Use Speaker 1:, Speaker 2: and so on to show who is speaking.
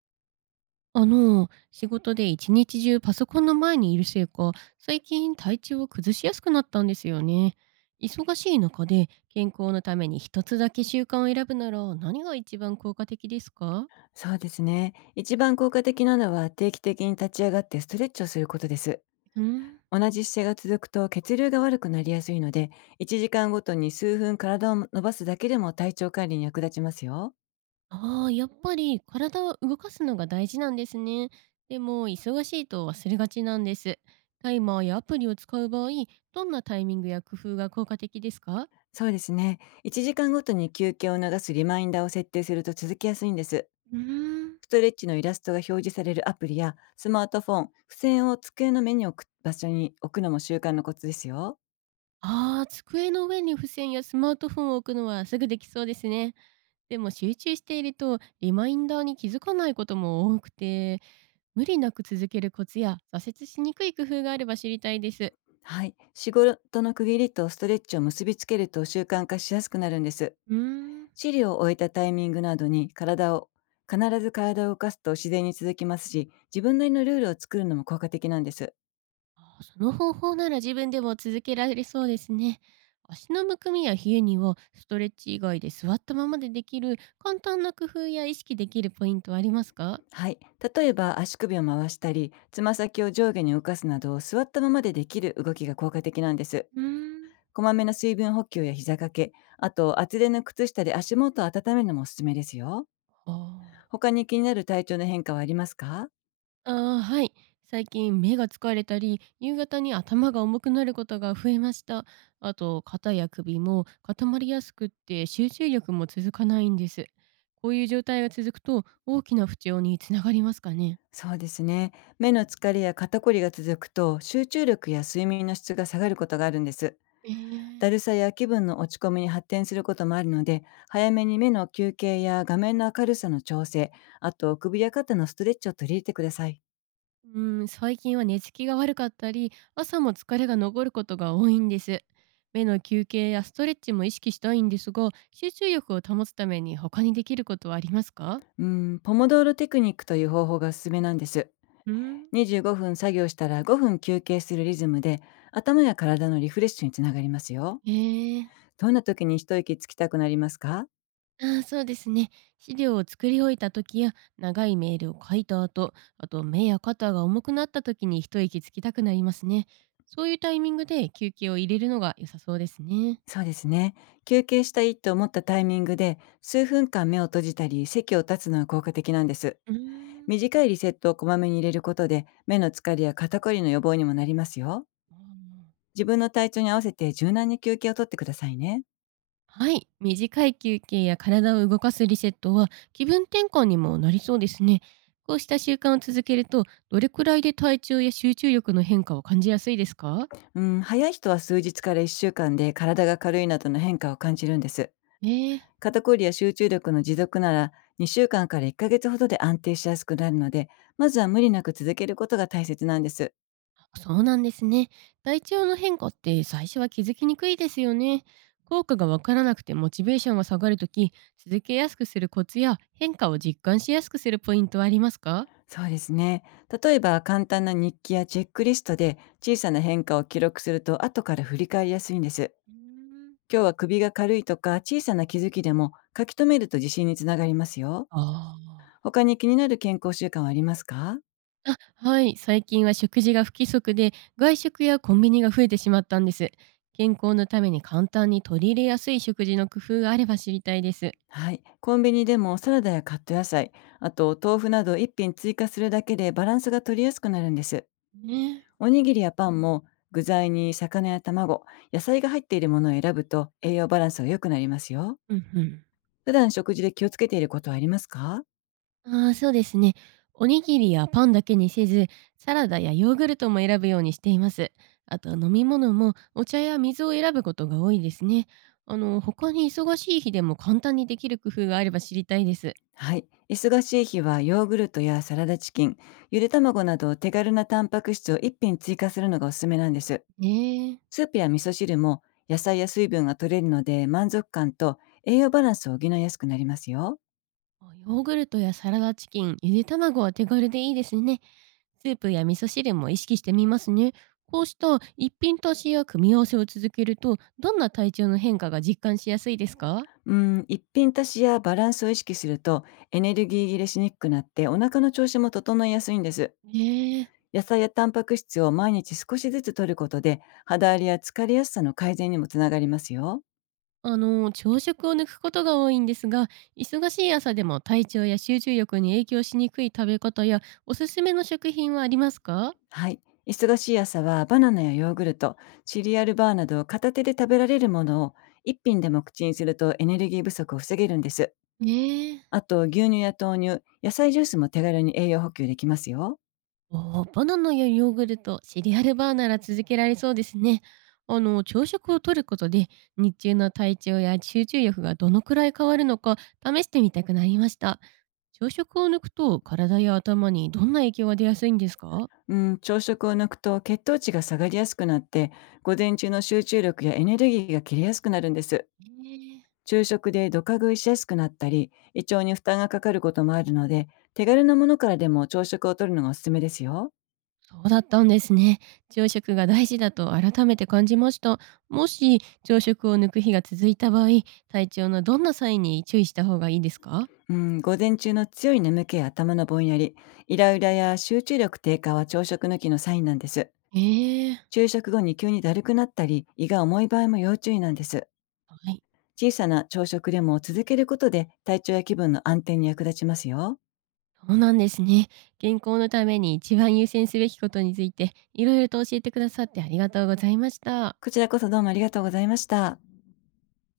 Speaker 1: 仕事で一日中パソコンの前にいるせいか、最近体調を崩しやすくなったんですよね。忙しい中で健康のために一つだけ習慣を選ぶなら何が一番効果的ですか？
Speaker 2: そうですね。一番効果的なのは定期的に立ち上がってストレッチをすることです。
Speaker 1: うん。
Speaker 2: 同じ姿勢が続くと血流が悪くなりやすいので、1時間ごとに数分体を伸ばすだけでも体調管理に役立ちますよ。
Speaker 1: ああ、やっぱり体を動かすのが大事なんですね。でも、忙しいと忘れがちなんです。タイマーやアプリを使う場合、どんなタイミングや工夫が効果的ですか？
Speaker 2: そうですね。1時間ごとに休憩を促すリマインダーを設定すると続きやすいんです。
Speaker 1: うーん。
Speaker 2: ストレッチのイラストが表示されるアプリやスマートフォン、付箋を机の目に置く場所に置くのも習慣のコツですよ。
Speaker 1: ああ、机の上に付箋やスマートフォンを置くのはすぐできそうですね。でも集中しているとリマインダーに気づかないことも多くて、無理なく続けるコツや挫折しにくい工夫があれば知りたいです。
Speaker 2: はい。仕事の区切りとストレッチを結びつけると習慣化しやすくなるんです。
Speaker 1: うーん。
Speaker 2: 治療を終えたタイミングなどに必ず体を動かすと自然に続きますし、自分なりのルールを作るのも効果的なんです。
Speaker 1: あー、その方法なら自分でも続けられそうですね。足のむくみや冷えにはストレッチ以外で座ったままでできる簡単な工夫や意識できるポイントはありますか？
Speaker 2: はい。例えば足首を回したり、つま先を上下に動かすなど座ったままでできる動きが効果的なんです。
Speaker 1: うーん。
Speaker 2: こまめな水分補給や膝掛け、あと厚手の靴下で足元を温めるのもおすすめですよ。
Speaker 1: ああー。
Speaker 2: 他に気になる体調の変化はありますか？
Speaker 1: ああ、はい。最近目が疲れたり、夕方に頭が重くなることが増えました。あと、肩や首も固まりやすくって集中力も続かないんです。こういう状態が続くと大きな不調につながりますかね。
Speaker 2: そうですね。目の疲れや肩こりが続くと集中力や睡眠の質が下がることがあるんです。
Speaker 1: え
Speaker 2: だる
Speaker 1: え。
Speaker 2: さや気分の落ち込みに発展することもあるので、早めに目の休憩や画面の明るさの調整、あと首や肩のストレッチを取り入れてください。
Speaker 1: うん、最近は寝つきが悪かったり、朝も疲れが残ることが多いんです。目の休憩やストレッチも意識したいんですが、集中力を保つために他にできることはありますか？
Speaker 2: うーポモドーロテクニックという方法がおすすめなんです。
Speaker 1: うん。
Speaker 2: 25分作業したら5分休憩するリズムで、頭や体のリフレッシュにつながりますよ。
Speaker 1: ええ。
Speaker 2: どんな時に一息つきたくなりますか？
Speaker 1: ああ、そうですね。資料を作り終えた時や長いメールを書いた後、あと目や肩が重くなった時に一息つきたくなりますね。そういうタイミングで休憩を入れるのが良さそうですね。
Speaker 2: そうですね。休憩したいと思ったタイミングで、数分間目を閉じたり、席を立つのが効果的なんです。
Speaker 1: うーん。
Speaker 2: 短いリセットをこまめに入れることで、目の疲れや肩こりの予防にもなりますよ。
Speaker 1: あの
Speaker 2: 自分の体調に合わせて柔軟に休憩をとってくださいね。
Speaker 1: はい、短い休憩や体を動かすリセットは気分転換にもなりそうですね。こうした習慣を続けると、どれくらいで体調や集中力の変化を感じやすいですか？
Speaker 2: うん、早い人は数日から1週間で体が軽いなどの変化を感じるんです。
Speaker 1: ええ。
Speaker 2: 肩こりや集中力の持続なら2週間かんから1ヶ月ほどで安定しやすくなるので、まずは無理なく続けることが大切なんです。
Speaker 1: そうなんですね。体調の変化って最初は気づきにくいですよね。効果がわからなくてモチベーションが下がるとき、続けやすくするコツや変化を実感しやすくするポイントはありますか？
Speaker 2: そうですね。例えば簡単な日記やチェックリストで小さな変化を記録すると後から振り返りやすいんです。
Speaker 1: うーん。
Speaker 2: 今日は首が軽いとか小さな気づきでも書き留めると自信につながりますよ。
Speaker 1: あー。
Speaker 2: 他に気になる健康習慣はありますか？
Speaker 1: あ、はい。最近は食事が不規則で、外食やコンビニが増えてしまったんです。健康のために簡単に取り入れやすい食事の工夫があれば知りたいです。
Speaker 2: はい。コンビニでもサラダやカット野菜、あと豆腐など一品追加するだけでバランスが取りやすくなるんです。
Speaker 1: ね。
Speaker 2: おにぎりやパンも具材に魚や卵、野菜が入っているものを選ぶと栄養バランスが良くなりますよ。
Speaker 1: うんうん。
Speaker 2: 普段食事で気をつけていることはありますか？
Speaker 1: ああ、そうですね。おにぎりやパンだけにせず、サラダやヨーグルトも選ぶようにしています。あと飲み物もお茶や水を選ぶことが多いですね。他に忙しい日でも簡単にできる工夫があれば知りたいです。
Speaker 2: はい。忙しい日はヨーグルトやサラダチキン、ゆで卵など手軽なタンパク質を一品追加するのがおすすめなんです。
Speaker 1: ねえ。
Speaker 2: スープや味噌汁も野菜や水分が取れるので、満足感と栄養バランスを補いやすくなりますよ。
Speaker 1: あ、ヨーグルトやサラダチキン、ゆで卵は手軽でいいですね。スープや味噌汁も意識してみますね。こうした一品足しや組み合わせを続けると、どんな体調の変化が実感しやすいですか？
Speaker 2: うん、一品足しやバランスを意識するとエネルギー切れしにくくなって、お腹の調子も整いやすいんです。
Speaker 1: ねえ。
Speaker 2: 野菜やタンパク質を毎日少しずつ摂ることで肌荒れや疲れやすさの改善にもつながりますよ。
Speaker 1: 朝食を抜くことが多いんですが、忙しい朝でも体調や集中力に影響しにくい食べ方やおすすめの食品はありますか？
Speaker 2: はい。忙しい朝はバナナやヨーグルト、シリアルバーなど片手で食べられるものを一品でも口にするとエネルギー不足を防げるんです。
Speaker 1: ねえ。
Speaker 2: あと牛乳や豆乳、野菜ジュースも手軽に栄養補給できますよ。
Speaker 1: おー、バナナやヨーグルト、シリアルバーなら続けられそうですね。朝食をとることで日中の体調や集中力がどのくらい変わるのか試してみたくなりました。朝食を抜くと体や頭にどんな影響が出やすいんですか？
Speaker 2: うん、朝食を抜くと血糖値が下がりやすくなって、午前中の集中力やエネルギーが切れやすくなるんです。
Speaker 1: ねえ。
Speaker 2: 昼食でドカ食いしやすくなったり、胃腸に負担がかかることもあるので、手軽なものからでも朝食をとるのがおすすめですよ。
Speaker 1: そうだったんですね。朝食が大事だと改めて感じました。もし朝食を抜く日が続いた場合、体調のどんなサインに注意した方がいいですか？
Speaker 2: うん、午前中の強い眠気や頭のぼんやり、イライラや集中力低下は朝食抜きのサインなんです。
Speaker 1: ええ。
Speaker 2: 昼食後に急にだるくなったり、胃が重い場合も要注意なんです。
Speaker 1: はい。
Speaker 2: 小さな朝食でも続けることで体調や気分の安定に役立ちますよ。
Speaker 1: そうなんですね。健康のために一番優先すべきことについて、いろいろと教えてくださってありがとうございました。
Speaker 2: こちらこそどうもありがとうございました。